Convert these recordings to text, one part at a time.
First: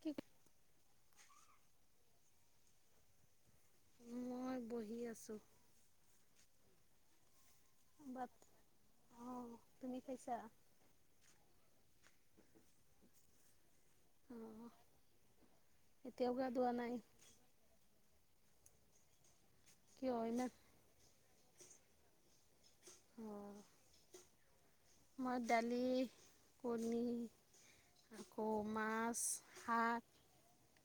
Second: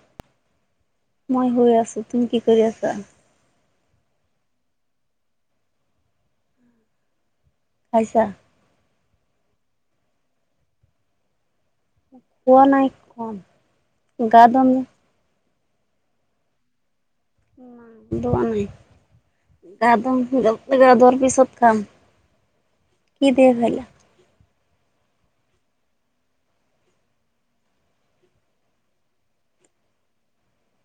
ঠিক মই হৈ আছোঁ তুমি কি কৰি আছা? মই বহি আছোঁ। আছা। অহ তুমি কৈছা? খোৱা নাইখন গা ধম। অঁ এতিয়াও গা ধোৱা নাই? উ দুয়া নাই কিয় ইমান [unintelligible] পিছত কাম, কি দে অঁ ভালা? মই দালি কণী আকৌ মাছ শাক।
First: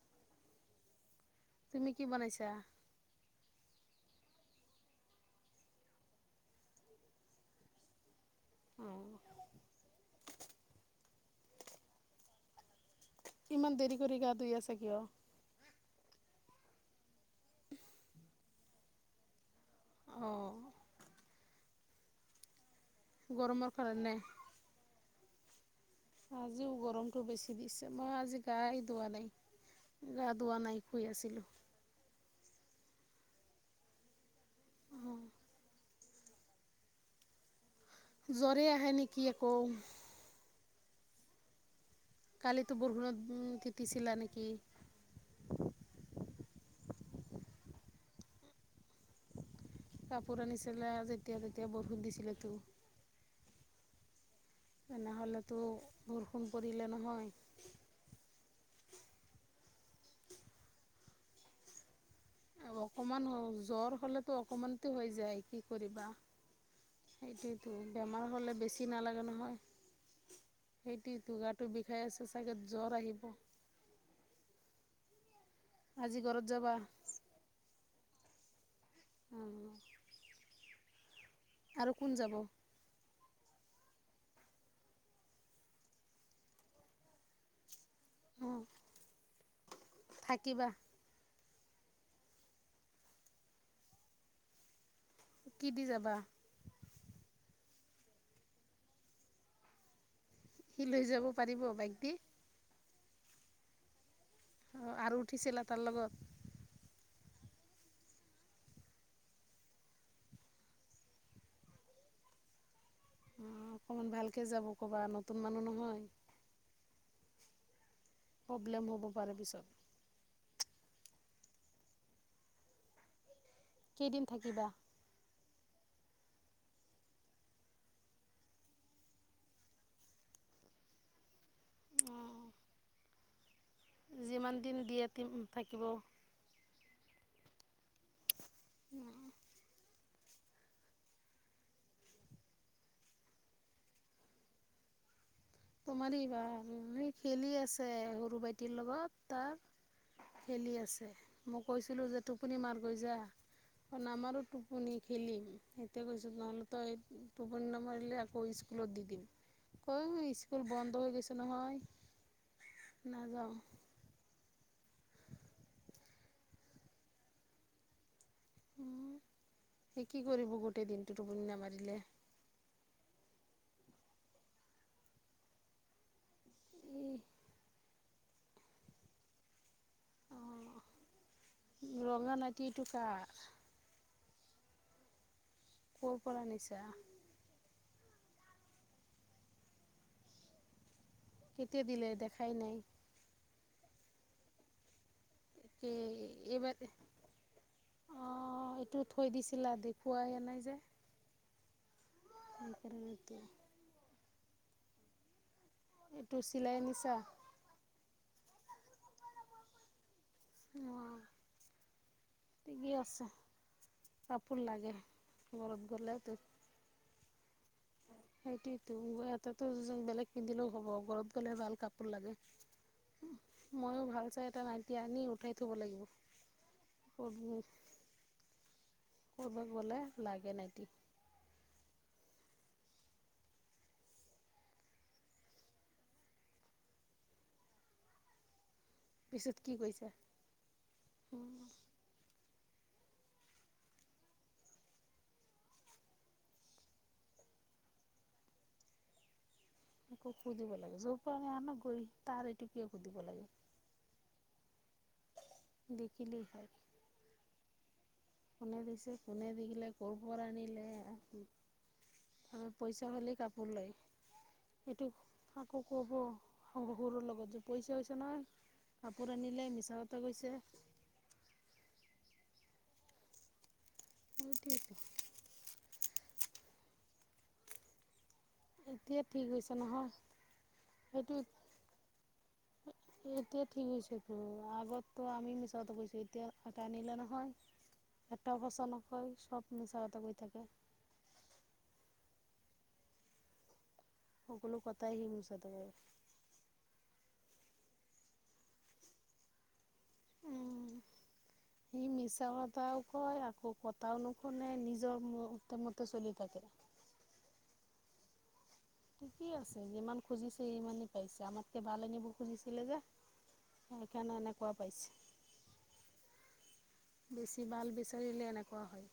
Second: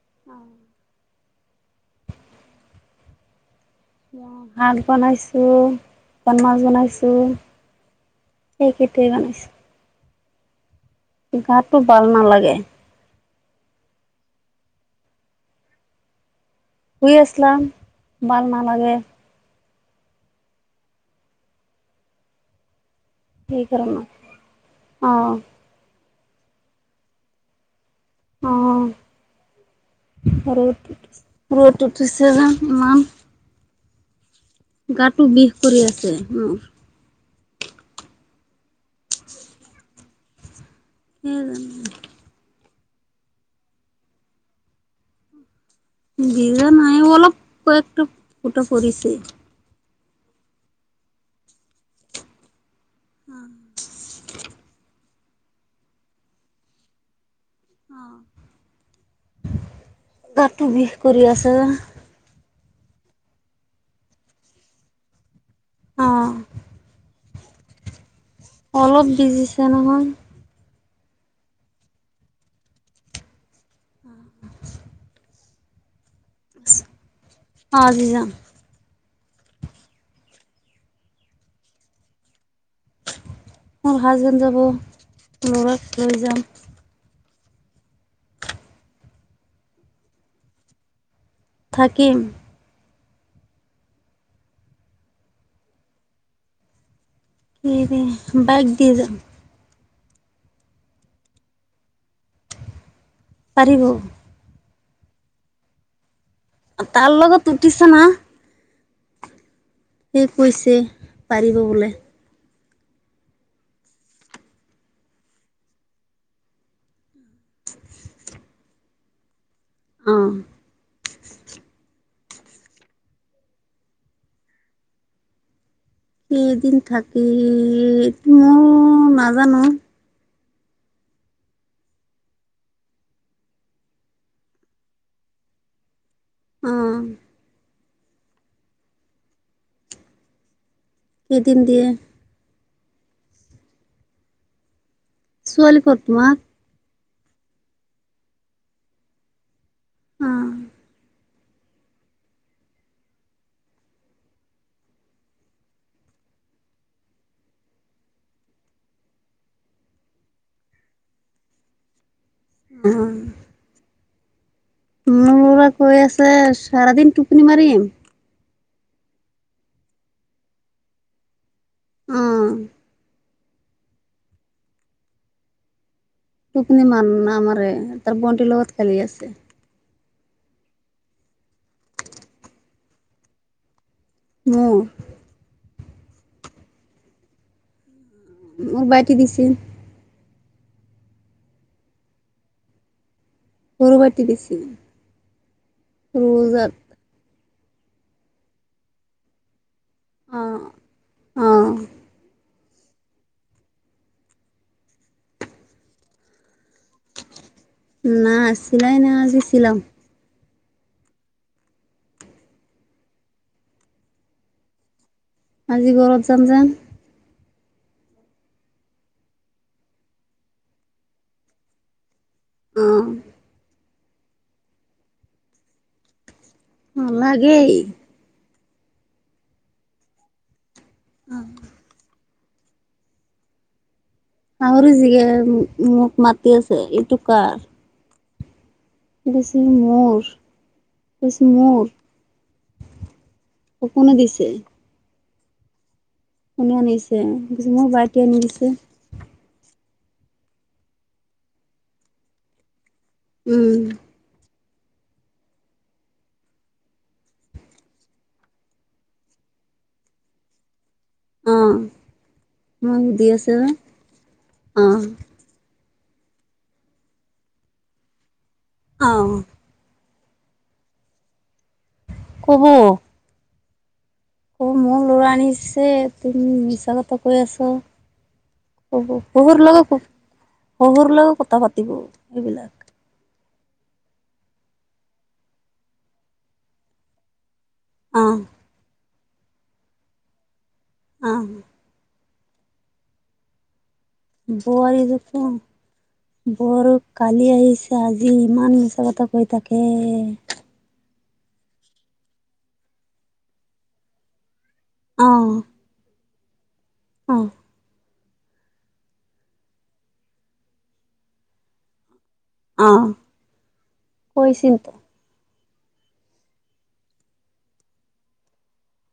অ'। তুমি কি বনাইছা? মই ভাত বনাইছো পান্মাছ বনাইছোঁ। সেইেটোৱেই অঁ বনাইছোঁ। গাটো ভাল নালাগে। ইমান দেৰি কৰি গা ধুই আছে কিয়? শুই আছলাম মাল নালাগে। অ'। গৰমৰ সেইকাৰণে কাৰণে। অ'। আজিও গৰমটো বেছি দিছ মই আজি অ গাই দোৱা নাই, গা ধোৱা ৰ'দ নাই শুই আছিলো। ৰ'দ [unintelligible] অঁ গাটো বিষ কৰি আছে মোৰ। জ্বৰে আহে নেকি আকৌ। উম, কালিতো বৰষুণত তিতিছিলা নেকি? ভিজা নাই অলপ কয় একতা ফুটা পৰিছে। কাপোৰ আনিছিলে যেতিয়া তেতিয়া বৰষুণ দিছিল তো উম, তেনেহ'লেতো বৰষুণ পৰিলে নহয়। অহ, গাটো বিষ কৰি আছে। অকমান হ জ্বৰ হলেতো অকমানতো হৈ যায় কি কৰিবা। অ এইটোৱেটো বেমাৰ হ'লে অলপ ভিজিছে নহয়। সেইটো ত গাটো বিষাই আছে চাগে জ্বৰ আহিব। আজি ঘৰত যাবা। অ, আজি যাম। উম, আৰু কোন যাব। মোৰ হাজবেণ্ড যাব লৰাক লৈ যাম। অ, থাকিবা। থাকিম। কি দি যাবা। কি দি বাইক দি যাম। সি লৈ যাব পাৰিব বাইক দি? পাৰিব। অ, আৰু উঠিছিলা তাৰ লগত। তাৰ লগত উঠিছা না। সেই কৈছে পাৰিব বোলে। অ, অকমান ভালকে যাব ক'বা নতুন মানুহ নহয়। প্ৰব্লেম হ'ব পাৰে পিছত। অ, কেইদিন থাকিবা? কেইদিন থাকি মই নাজানো। অ' যিমান দিন দিয়ে থাকিব। উম, [inaudible] কেইদিন দিয়ে। ছোৱালী ক'ত তোমাৰ ই ভাল খেলি আছে সৰু ভাইটিৰ লগত তাৰ। খেলি অ আছে মই কৈছিলো যে টোপনি মাৰ গৈ যা। নামাৰো টোপনি খেলিম সেইটোয় কৈছো তহলে তো টোপনি নামাৰিলে আকৌ স দি দিম অহ, ইচ স্কুল বন্ধ হৈ গৈছে নহয় অ নাযাও। মোক কৈ আছে চাৰা দিন টোপনি মাৰিম। উম, তে কি কৰিব গোটেই দিনটো টোপনি নামাৰি। উম, টোপনি মান এই নামাৰে তাৰ ভণ্টিৰ লগত খালি আছে। অ, ৰঙা নাইটিটো কাৰ। মোৰ। কৰ পৰা আনিছা। উম, বাইতি দিছিল। কেতিয়া দিলে দেখাই নাই। গৰবতি দিছিল। এ এইবাৰ অ, এইটো থৈ দিছিল আ দে খোৱাইে অ নাই যে অ [unintelligible] এটো চিলাই আনিছা? নাই নাই আজি চিলাম। অ'। ঠিকেই আছে কাপোৰ লাগে। আজি ঘৰত যাম যে। সেইটোতো ইয়াতেতো বেলেগ পিন্ধিলেও হ'ব ঘৰত গ'লে ভাল কাপোৰ লাগে। অ'। ময়ও ভাল চাই এটা নাইটি আনি উঠাই থব লাগিব। উম লাগৈ। কৰবাত গ'লে লাগে নাইতি। অ'। শাহুৰী জিয়ে মোক মাতি আছে এইটো কাৰ। পিছত কি কৈছা [unintelligible] কোনে দিছে? কোনে আনিছে [unintelligible] আনি দিছে একো সুধিব লাগে যৌৰ পৰা আনে আনক গৈ তাৰ এইতো কিয় সুধিব উম লাগে। বিকিলি হয়। কোনে দিছে কোনে দিগেলে কৰ পৰা আনিলে অ আৰু মই পইচা সুধি হলেই আছোঁ ক'ব অ', শহুৰৰ লগত যে পইচা [unintelligible] নায় কাপোৰ অ'। আনিলে মিছা [unintelligible] কোব ও সেইটোৱেতো মোৰ ল'ৰাই আনিছে তুমি মিছা কথা কৈ আছ কব এতিয়া ঠিক শহুৰ হৈছে লগত নহয় শহুৰ সেইটো লগত কথা পাতিব এইবিলাক এতিয়া ঠিক হৈছেতো আগত আমি মিছা কথা কৈছোঁ এতিয়া এটা আনিলে নহয়। অ', এটা সচা নকয় সব মিছা কথা কৈ থাকে। অ'। সকলো বোৱাৰী কথাই সি দেখো মিছা কথা বোৱাৰী কালি আহিছে আজি ইমান মিছা কথা কৈ থাকে ই মিছা কথাও কয়, আকৌ কথাও নকয়। মানে নিজৰ অ', উতম মতে চলি থাকে। অ'। ঠিকেই আছে যিমান খুজিছে সিমানেই পাইছে আমাতকে ভাল আনিব খোজিছিলে যে অ', সেইকাৰণে এনেকুৱা কৈছিল তো। পাইছে। বেছি ভাল বিচাৰিলে এনেকুৱা হয়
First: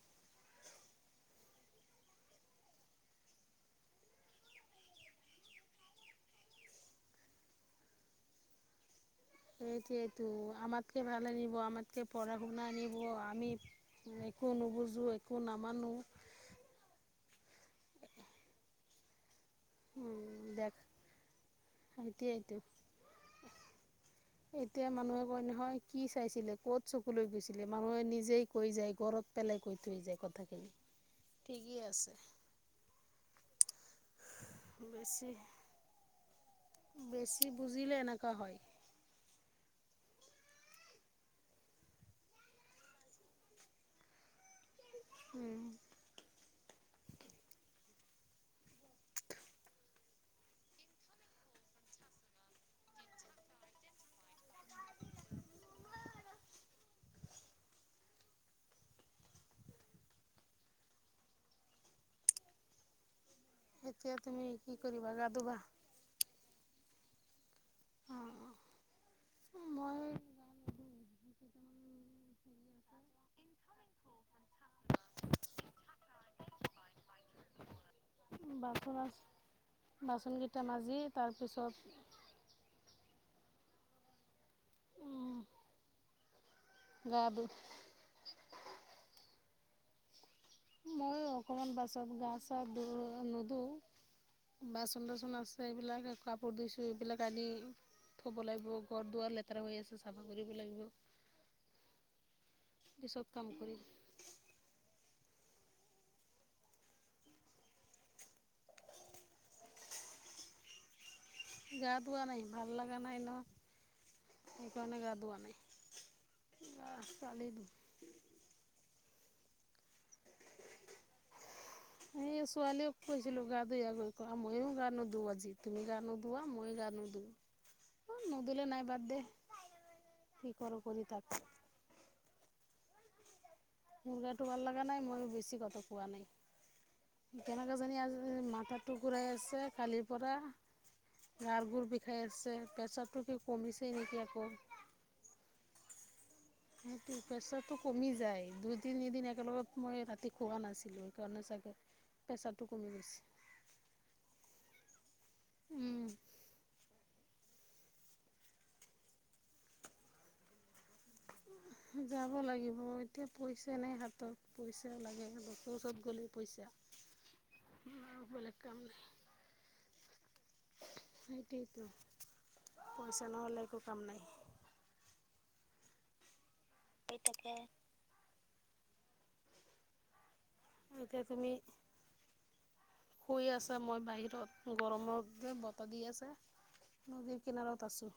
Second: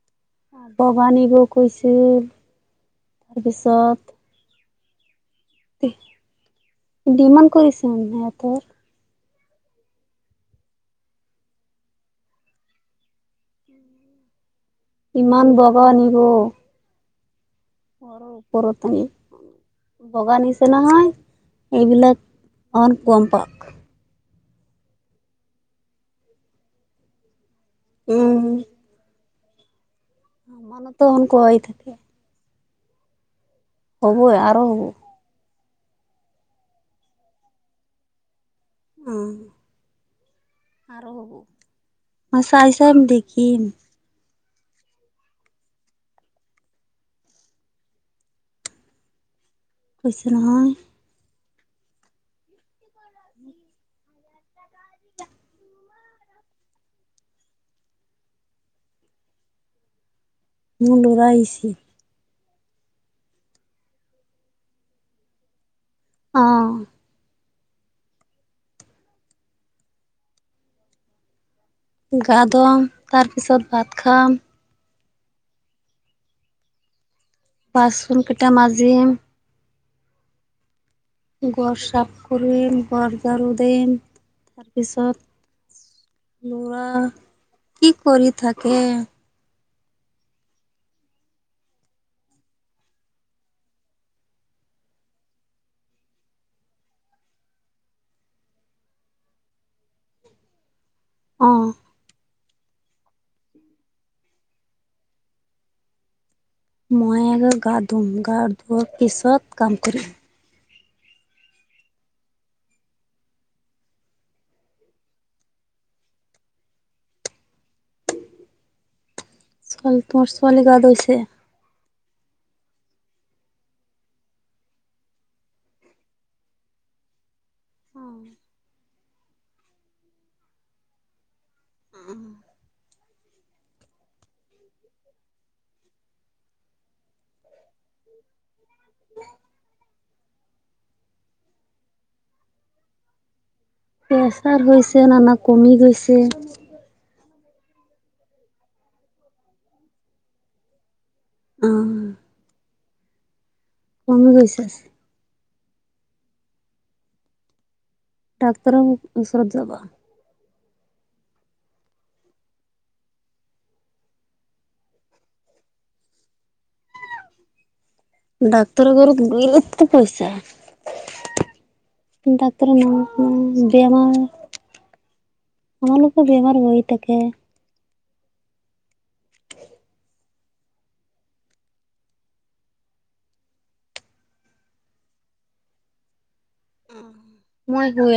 [unintelligible] কৈছিল তাৰপিছত ডিমান কৰিছে [unintelligible] সেইটোয়েটো আমাতকে ভাল আনিব আমাতকে পঢ়া শুনা আনিব আমি [unintelligible] একো ইমান বগা নামানো আনিব পৰ পৰ তানি বগা নিচিনে দেখ নহয় এইবিলাক সেইটোৱেইটো অন গম পাওক এতিয়া মানুহে কয় নহয় কি চাইছিলি কত চকুলৈ গৈছিল ছিলে মানুহে নিজেই কৈ যায় ঘৰত পেলাই কৈ থৈ যায়। অ' কথাখিনি মানুহ টো [unintelligible] কৈ ঠিকেই থাকে। আছে হ'বই আৰু হ'ব। বেছি বেছি বুজিলে এনেকা হয়। উম। আৰু হব [unintelligible] চাম দেখিম। উম। কৈছোঁ নহয়। মোৰ লৰা আহিছি। এতিয়া তুমি কি কৰিবা গা ধুবা। অহ। অঁ মই গা ধুম তাৰপিছত ভাত খাম। বাচন কেইটা মাজিম। বাচন কেইটা মাাজি ঘৰ চাফ কৰিম ঘৰ ঝৰো দিম তাৰপিছত ল'ৰা গা ধু কি কৰি থাকে মইো অকমান বাছত গা চা ধো নুধো বাচন তচন আছে এইবিলাক কাপোৰ ধুইছো এইবিলাক আদি থব লাগিব ঘৰ দুৱাৰ লেতেৰা হৈ আছে চাফা কৰিব লাগিব। অহ। পিছত কাম কৰিম। মায়ে আৰু গা ধুম গাৰ ধোৱা পিছত কাম কৰিম। গা ধোৱা নাই ভাল লগা নাই ন। সেইকাৰণে গা ধোৱা নাই গা চালি ধুই ছোৱালীটো ছোৱালী গা ধুইছে। এই ছোৱালীয়েক কৈছিলো গা ধুই আহ গৈ, মইও গা নুধোৱা আজি তুমি গা নুধো মইও গা নোধো নোধুলে নাই বাদ দে। কি কৰো কৰি থাক। মোৰ গাটো ভাল লগা নাই মইও বেছি কথা কোৱা নাই কেনে কিয় জানো আজি মাথাতো ঘূৰাই আছে খালি পৰা গাৰ বোৰ বিষাই আছে, প্ৰেছাটো কিবা প্ৰেছাৰ হৈছে না কমি গৈছে সেইটো প্ৰেছাৰটো কমি যায় দুই তিনিদিন একেলগত মই ৰাতি খোৱা নাছিলো। খেইটো কাৰনে চাগে প্ৰেচাটো কমি গৈছে। কমি গৈছে। উম। ডক্তৰ ওচৰত যাবা। যাব লাগিব এতিয়া পইচা নাই হাতত, পইচা লাগে ডক্তৰ ওচৰত গ'লেই পইচা। [unintelligible] বেলেগ কাম ডাক্তৰ নাই ঘৰত গলে পইচা। সেইটোৱেইতো ডাক্তৰ পইচা নামত নহ'লে একো কাম বেমাৰ নাই [inaudible] আমালোকো বেমাৰ হৈ থাকে। এতিয়া তুমি শুই আছে মই বাহিৰত গৰমত দি বতাহ দি আছে। নদী মই কিনাৰত আছো। শুই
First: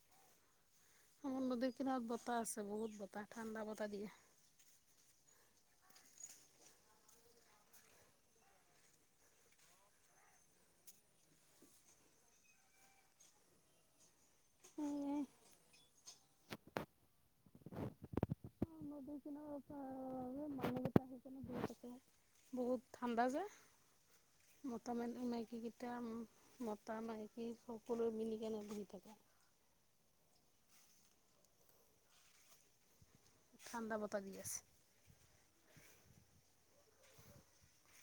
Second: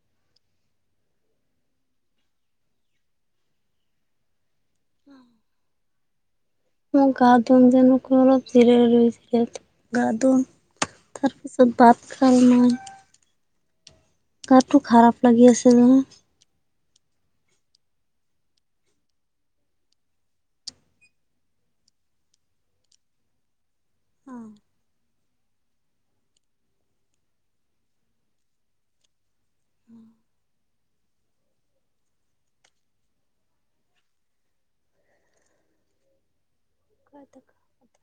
আমাৰ নদীৰ কিনাৰত বতাহ আছে বহুত বতাহ ঠাণ্ডা বতাহ দিয়ে। [unintelligible] মই গা ধুম যেন মোক অলপ জিৰাই লৈছিলোঁ গা ধুম। তাৰপিছত বাত খলি না নাই গাটো সেয়ে খাৰাপ লাগি আছে জনা। মন টো কিবা ভাল বহুত ঠাণ্ডা যে। মতা নাইকী কেইটা মতা নাইকে সকলোৱো মিলিকন ঘূৰি থাকে। [inaudible] ঠাণ্ডা বতাহ দি আছে। [unintelligible]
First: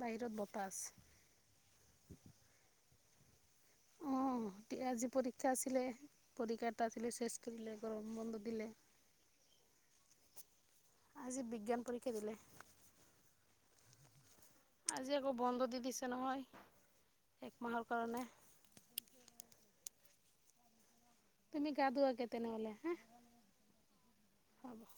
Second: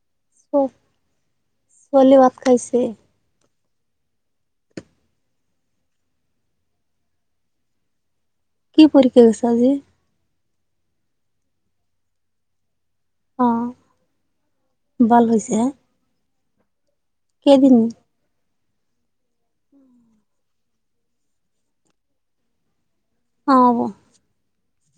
বাহিৰত বতাহ উম, আছে ছোৱালী ভাত খাইছে। অ' আজি পৰীক্ষা আছিলে পৰীক্ষা এটা আছিলে চেছ কৰিলে গৰম বন্ধ দিলে কি পৰীক্ষা হৈছে আজি। আজি বিজ্ঞান পৰীক্ষা দিলে। অ আজি ভাল আকৌ হৈছে বন্ধ দি দিছে নহয়, এক কেইদিন মাহৰ কাৰণে। তুমি গা ধুৱাগে তেনেহ'লে হা। অ'। হ'ব